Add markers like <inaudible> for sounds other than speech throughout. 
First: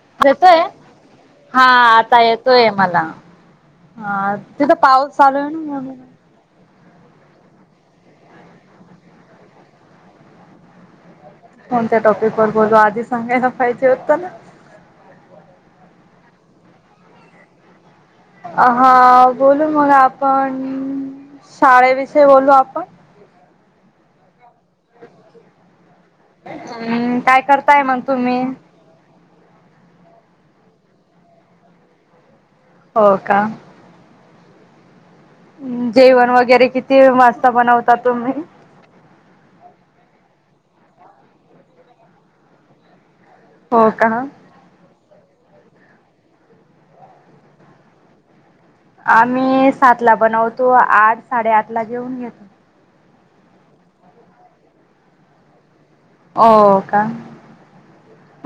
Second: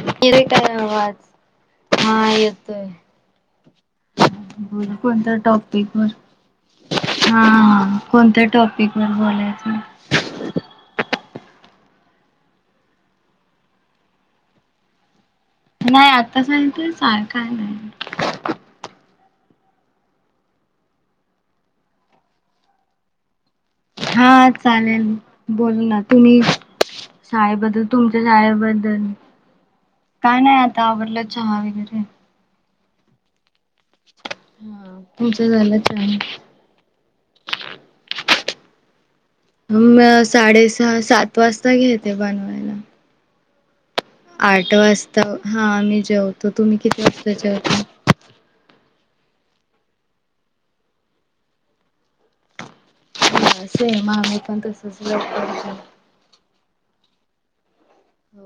करे येतोय काय आवाज हा येतोय. <unintelligible> हा तिथं पाऊस चालू आहे ना म्हणून हा कोणत्या टॉपिक वर बोलायचं. कोणत्या टॉपिक वर बोलू आधी सांगायला पाहिजे. नाही आता सगित, हा बोलू मग आपण शाळेविषयी बोलू आपण, हा चालेल, हम्म काय करताय शाळेबद्दल मग तुमच्या तुम्ही शाळेबद्दल, काय नाही आता आवडलं चहा वगैरे, हो का, हम जेवण वगैरे किती वाजता बनवता तुम्ही. म साडेसहा सात वाजता घेते बनवायला. हो का आठ वाजता हा आम्ही जेवतो. तुम्ही किती वाजता जेवता. आम्ही सातला बनवतो. आठ साडेआठला जेऊन घेतो. <unintelligible> हो का.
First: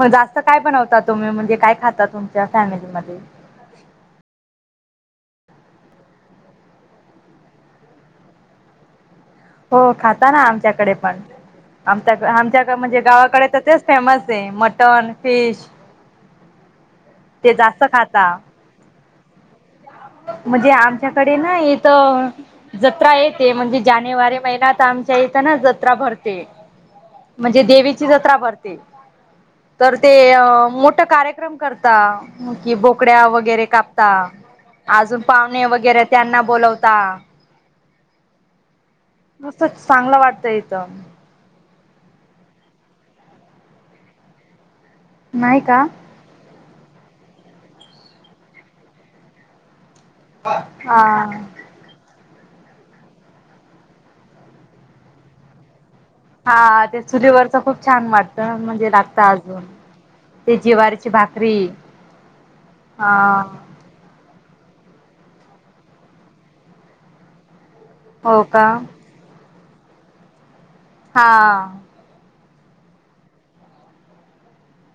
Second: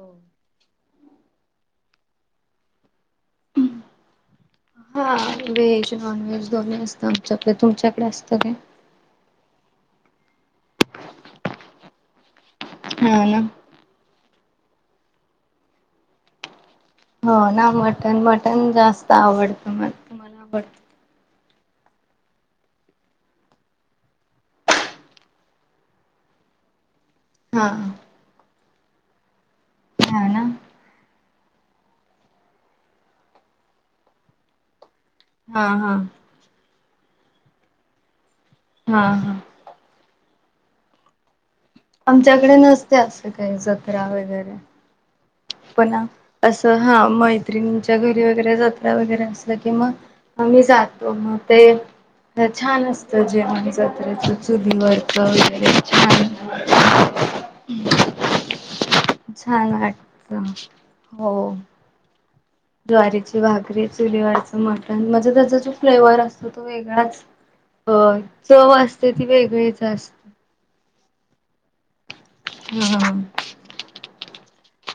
मग जास्त काय बनवतात. तुम्ही म्हणजे काय खाता तुमच्या फॅमिलीमध्ये. हा व्हेज नॉन व्हेज दोन्ही असत आमच्याकडे. तुमच्याकडे असतं काय? हो खाता ना आमच्याकडे पण. आमच्या आमच्या म्हणजे हा ना. गावाकडे तर तेच फेमस मटन, फिश हो ते ना जास्त मटन. खाता मटण जास्त आवडत. म्हणजे आमच्याकडे ना इथ जत्रा येते. म्हणजे जानेवारी महिन्यात आमच्या इथं ना जत्रा भरते. म्हणजे हा. देवीची जत्रा भरते. तर हा ते ना. मोठ कार्य करम करता कि बोकड्या वगैरे कापता. अजून पाहुणे हा हा वगैरे त्यांना बोलवता. हा हा असं चांगलं वाटतं इथ. आमच्याकडे नसते असं काही जत्रा वगैरे. नाही का पण असं हा मैत्रिणींच्या घरी वगैरे जत्रा वगैरे असल्या कि मग आम्ही जातो मग हा. ते छान असतं जेवण जत्रेच चुलीवरच वगैरे. हा छान ते चुलीवरच खूप छान वाटत. म्हणजे लागत अजून. छान वाटतं ते जिवारीची भाकरी. हो. हा ज्वारीची भाकरी चुलीवरचं मटण. म त्याचा जो फ्लेवर असतो तो वेगळाच. अ हो का चव असते ती वेगळीच. <unintelligible> हा हम्म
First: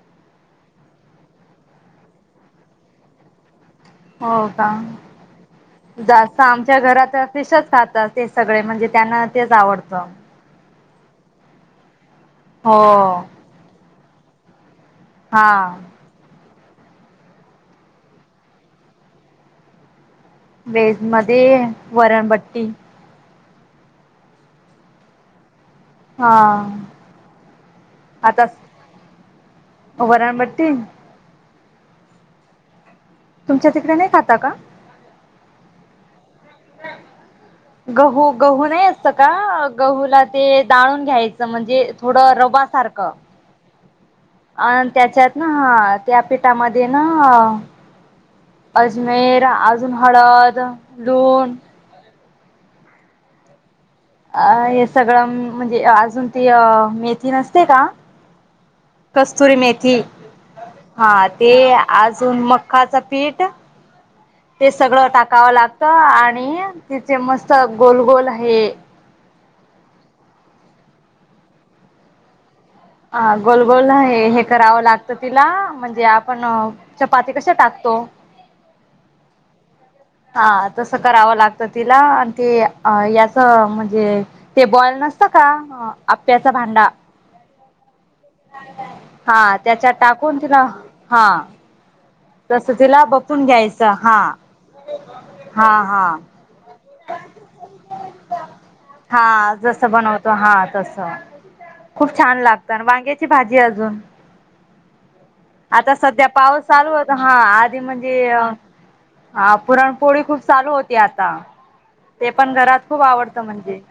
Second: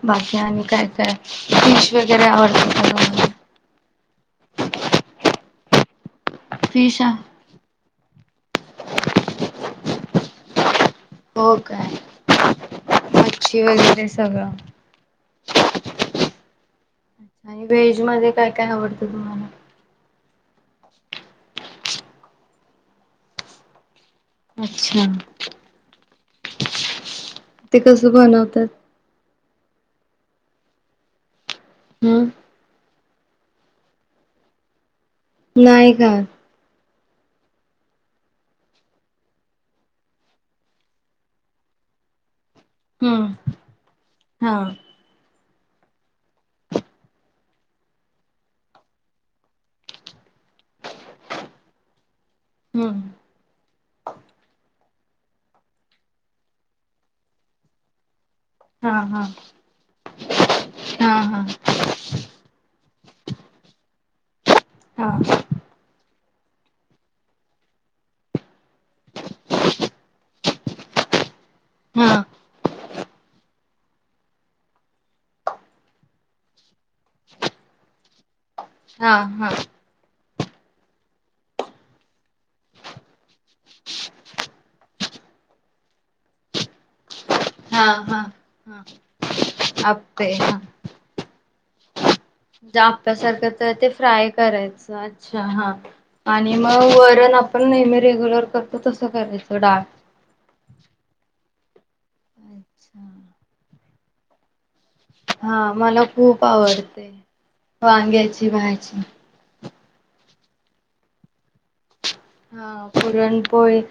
बाकी आणि काय काय इंग्लिश वगैरे आवडत हो का जास्त आमच्या फिश घरात आहे फिशच खातात. ते सगळे म्हणजे त्यांना तेच आवडतं. हो काय. हो मच्छी वगैरे स हा आणि व्हेज मध्ये काय काय आवडतं तुम्हाला. वेज मध्ये वरणबट्टी. अच्छा हा ते कसं बनवतात. वराण बट्टी. हम्म तुमच्या तिकडे नाही खाता का. नाही खात. गहू गहू नाही असत का. गहूला ते दाळून घ्यायचं म्हणजे थोडं रवा हम्म हा अन् त्याच्यात हा त्या पेठामध्ये ना अजमेर अजून हळद, लूण हम्म अ हे सगळं म्हणजे अजून ती अ मेथी नसते का हा हा कस्तुरी मेथी हा ते अजून मकाचं पीठ ते सगळं हा टाकावं लागत. आणि तिचे मस्त गोलगोल हे हा हा गोलगोल हे करावं लागतं तिला म्हणजे आपण चपाती कश टाकतो हा हा हा तस करावं लागत तिला आणि ते याच म्हणजे ते बॉल त का आप्याचा भांडा हा हा हा हा त्याच्यात आपे टाकून हा तिला हा- तसं तिला बपून आप्यासारखं तर ते घ्यायचं हा फ्राय करायच अच्छा हा आणि मग व- ण आपण नेहमी रेग्युलर करतो तस हा करायचं डाल- जसं बनवतो हा तसं खूप छान लागत वांग्याची भाजी अजून- हा आता मला सध्या खूप पाऊस चालू आवडते होता हा आधी वांग्याची म्हणजे- भाजी पुरणपोळी खूप चालू होती आता. ते पण हा घरात खूप आवडतं म्हणजे पुरणपोळी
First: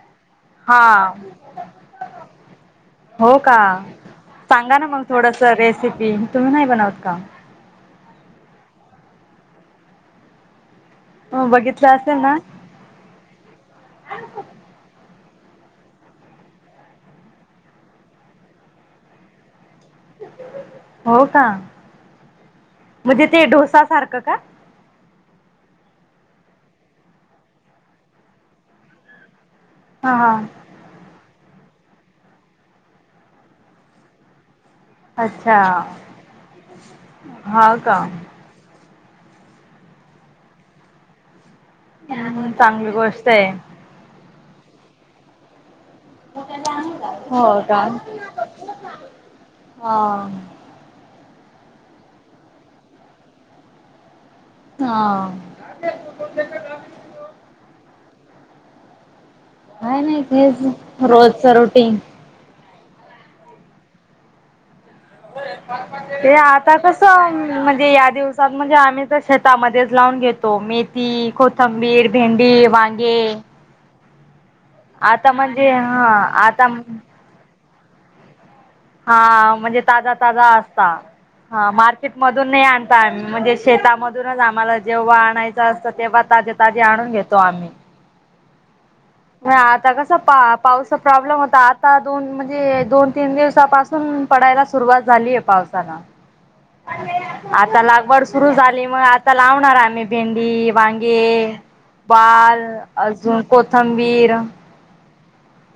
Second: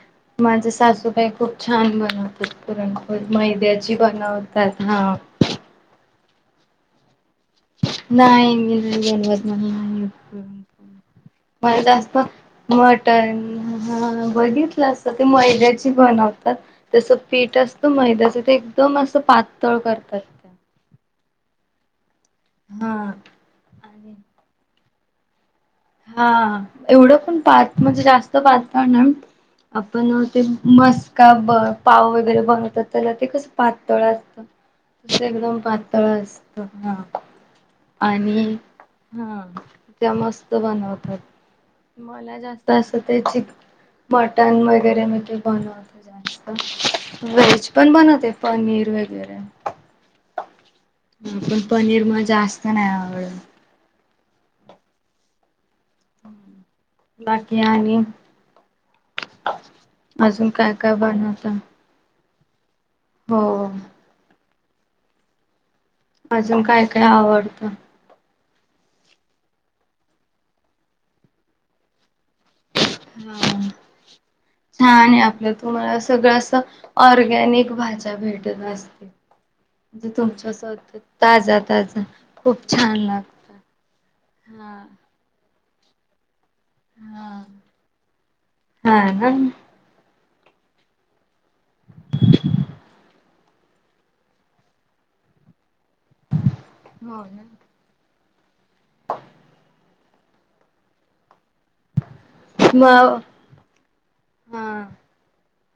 माझ हा सासूबाई खूप छान बनवते पुरणपोळी. हो का मैद्याची बनव. सांगा ना मग थोडस रेसिपी तुम्ही नाही बनवत का? नाही मी नाही बनवत मला नाही येतं हो म बघितलं जास्त असेल ना मटन हा बघितलं? ते मैद्याची बनवतात तस पीठ असतं मैद्याच ते एकदम अस पा- तळ करतात त्या हो का हा. म्हणजे ते डोसा आणि सारखं का- हा एवढं पण पात म्हणजे जास्त पातळ नाही हा आपण हा ते मस्का- ब पाव वगैरे बनवतात त्याला ते कसं पातळ असत. तस अच्छा एकदम पातळ असत हा हा का आणि- हा त्या मस्त बनवतात. मला जास्त चांगली अस ते गोष्ट आहे चिक मटन वगैरे मी ते बनवते हो व्हेज का? पण बनवते पनीर वगैरे- हा ह पण पनीर मग जास्त नाही आवडत? हा बाकी आनी काय नाही तेच काय काय रोजच बनवता रुटिंग. हो ते अजून आता काय कस काय आवडतं म्हणजे या दिवस- म्हणजे आम्ही तर शेतामध्येच लावून घेतो मेथी, कोथंबीर, भेंडी वांगे. हा छान आणि आता आपलं म्हणजे तुम्हाला हा सगळं आता ऑरगॅनिक भाज्या भेट- हा म्हणजे ताजा ताजा असता स्वतः ताजा हा ताजा मार्केट मधून नाही खूप आणता छान आम्ही म्हण- ते लागतात शेतामधूनच आम्हाला हा जेव्हा आणायचं असतं तेव्हा ताजे ताजे आणून घेतो हा आम्ही. हा आता कसं पा पावसाचा प्रॉब्लेम होता आता दोन म्हणजे दोन तीन दिवस? आतापासुन पडायला सुरुवात झालीय पावसाला हो ना आता लागवड सुद्धा- सुरु झाली मग आता लावणार आम्ही भेंडी वांगे बाल म हा अजून कोथंबीर हा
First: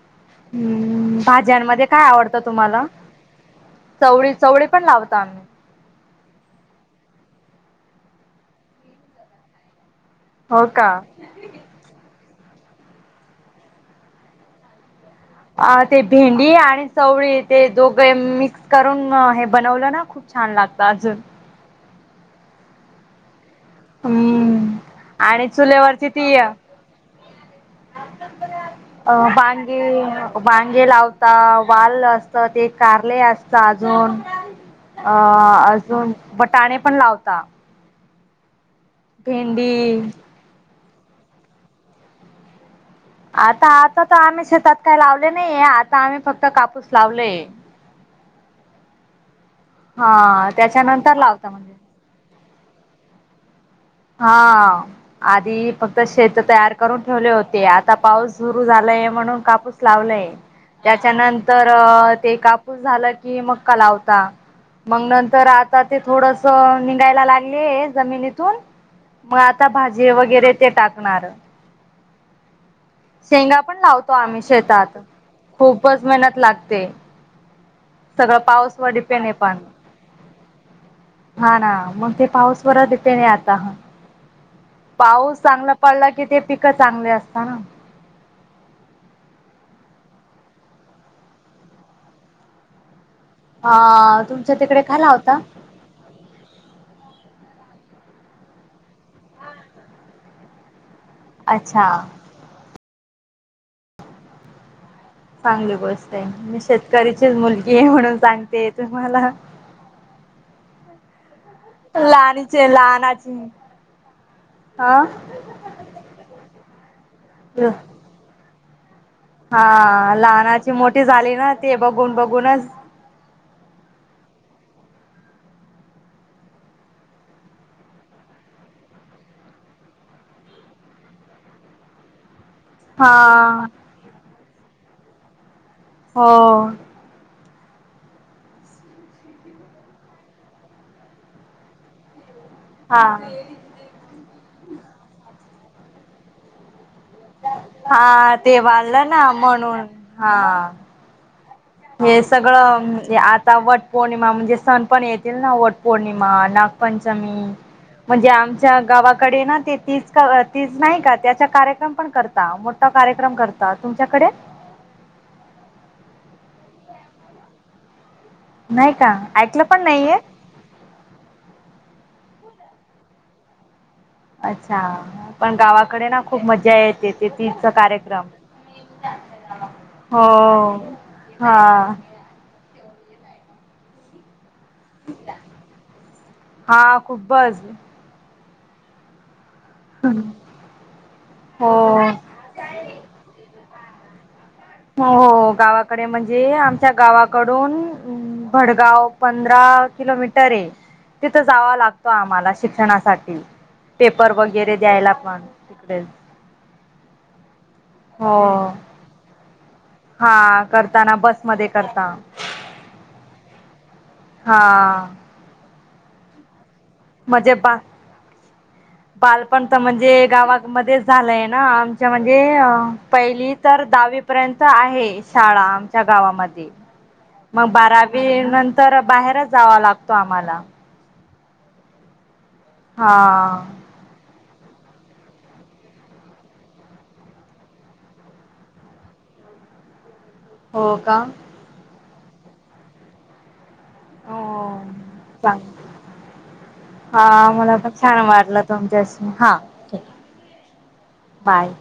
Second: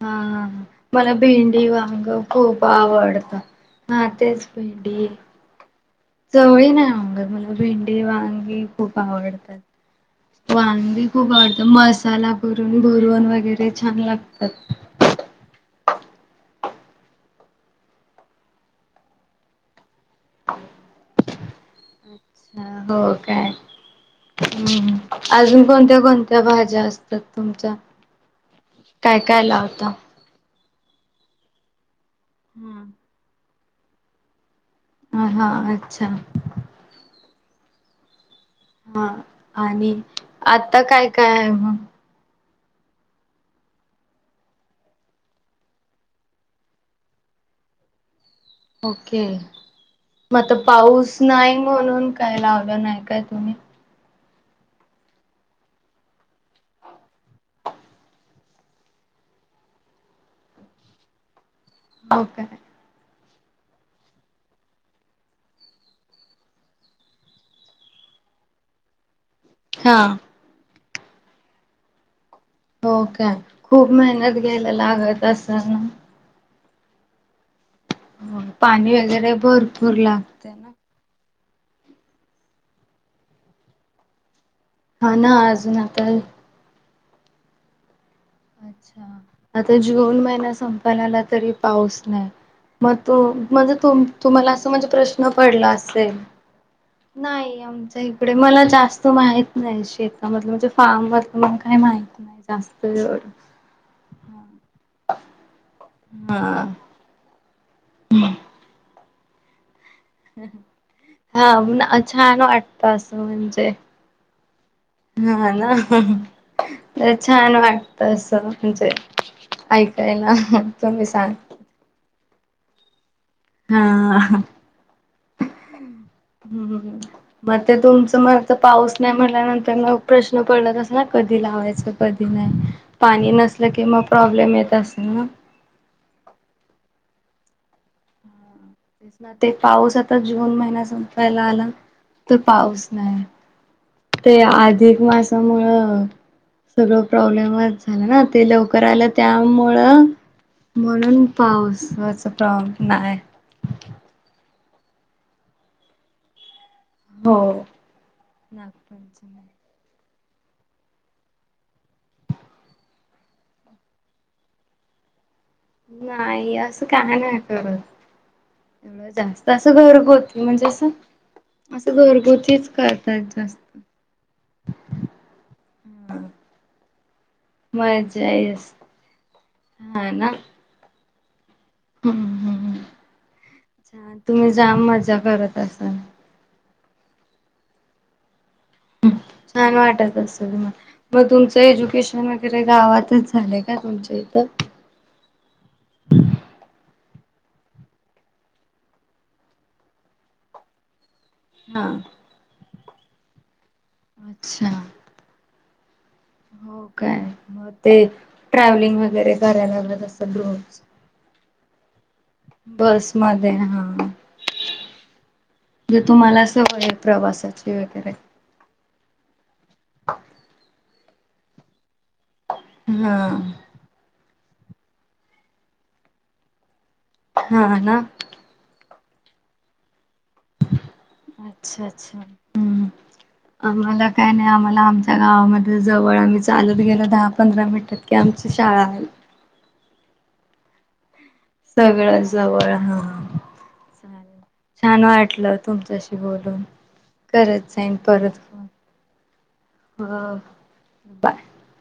हा मला हम्म भेंडी भाज्यांमध्ये वांग काय आवडतं खूप तुम्हाला आवडत- ह चवळी तेच चवळी पण भेंडी लावतो आम्ही चवळी नाही आवडत मला भेंडी वांगी खूप आवडतात. हो का वांगी खूप आवडतं मसाला- करून भरवण वगैरे छान लागतात. अ ते भेंडी आणि चवळी ते दोघे मिक्स करून हे बनवलं ना खूप छान लागत. ताज अच्छा हो काय? हम्म आणि अजून कोणत्या चुलेवरची ती कोणत्या अ भाज्या असतात तुमच्या- अ काय काय लावता? वांगे बांगे लावता वाल असत ते कारले असत अजून? अ ह हा अच्छा अजून बटाणे पण लावता हा आणि भेंडी आता काय काय आहे मग आता आता तर आम्ही शेतात काही लावले नाही आता आम्ही फक्त कापूस लावलेय ह े हा मता पाऊस त्याच्यानंतर लावता नाही म्हणजे म्हणून काय लावलं नाही काय तुम्ही हा आधी फक्त शेत तयार करून ठेवले होते आता पाऊस सुरू झालाय म्हणून कापूस लावला त्याच्यानंतर हो ते काय? कापूस झालं की मक्का लावता मग नंतर आता ते थोडस निघायला लागले जमिनीतून मग आता हा भाजी वगैरे ते टाकणार हो काय शेंगा पण खूप लावतो मेहनत आम्ही घ्यायला शेतात लागत असेल ना? खूपच मेहनत लागते सगळं हो पाऊस वर पाणी डिपेंड आहे वगैरे पाणी भरपूर लागते ना? हा ना मग ते पाऊस वर येते नाही आता हा पाऊस ना चांगला अजून आता पडला की ते पिकं चांगली असत ना अच्छा आता जून महिना संपाला आला तरी पाऊस नाही मग त म्हणजे अ तुम्हाला तुमच्या असं तिकडे म्हणजे काय प्रश्न लावता? पडला असेल नाही आमच्या इकडे मला जास्त माहित नाही शेतामधलं म्हणजे फारम भलं म काही अच्छा. माहित नाही जास्त एवढ चांगली गोष्ट आहे मी शेतकरीचीच मुलगी आहे म्हणून सांगते तुम्हाला हा छान लहानीचे वाटत असं लहानाची म्हणजे अ हा ना तर छान वाटत असं म्हणजे हा ऐकायला लहानाची मोठी तुम्ही झाली सांग ना ते बघून बघूनच हा ह् मग ते तुमचं मरत पाऊस नाही म्हटल्यानंतर मग प्रश्न पड अस ना कधी लावायच कधी नाही हा पाणी नसल कि म प्रॉब्लेम येत असेल ना हो स ना ते पाऊस आता जून महिना संपायला आला तर पाऊस हा नाही ते अधिक मासामुं सगळं प्रॉब्लेमच झालं ना हा ते लवकर आलं वाढलं ना म्हणून त्यामुळं हा. म्हणून हे पाऊसाच प्र सगळं नाही म्हणजे आता वट पौर्णिमा म्हणजे सण पण येतील ना वट पौर्णिमा नाग पंचमी हो. म्हणजे आमच्या नागपंचमी. गावाकडे ना ते तीच तीच नाही का त्याचा कार्यक्रम पण करता मोठा कार्यक्रम करता तुमच्याकडे नाही अस असं काण नाही एवढं का जास्त ऐकलं असं पण घरग नाहीये होत म्हणजे असं असं घरगत तेच करतात जास्त अच्छा पण गावाकडे ना खूप मज्जा येते शेतीचा कार्यक्रम मजा येस हा हो ना. हा ्छ तुम्ही जाम मजा करत असाल हा खूपबज छान वाटत असत तम्हाला मग तुमचं हो एज्युकेशन वगरे गावातच झालं का पमच्या तर हो हो गावाकडे म्हणजे आमच्या गावाकडून भडगाव पंधरा किलोमीटर आहे तिथं जावा हा लागतो आम्हाला शिक्षणासाठी पेपर वगैरे अच्छा. द्यायला पण तिकडेच हो काय मग ते हो ट्रॅव्हलिंग वगैरे करायलाग हा करताना बसमध्ये करता बस म. हा म्हे तुम्हाला सवय म्हणजे प्रवासाची बा वगैरे बालपण तर म्हणजे गावामध्येध्येच झालंय ना म्हणजे हा पहिली तर दहावी पर्यंत आहे शाळा आमच्या गावामध्ये मग हा ना बारावी नंतर बाहेरच जावा लागतो आम्हाला. अच्छा अच्छा ह् हा आम्हाला काय नाही आम्हाला ला आमच्या गावामध्ये जवळ आम्ही चालत गेलं दहा पंधरा मिनिटात की आमची शाळा आहे हो का सगळ्या जवळ हा हो चाले छान वाटलं चांग तुमच्याशी बोलून हा करत मला पण जाईन छान परत वाटलं फोन तुमच्याशी हा हो बाय.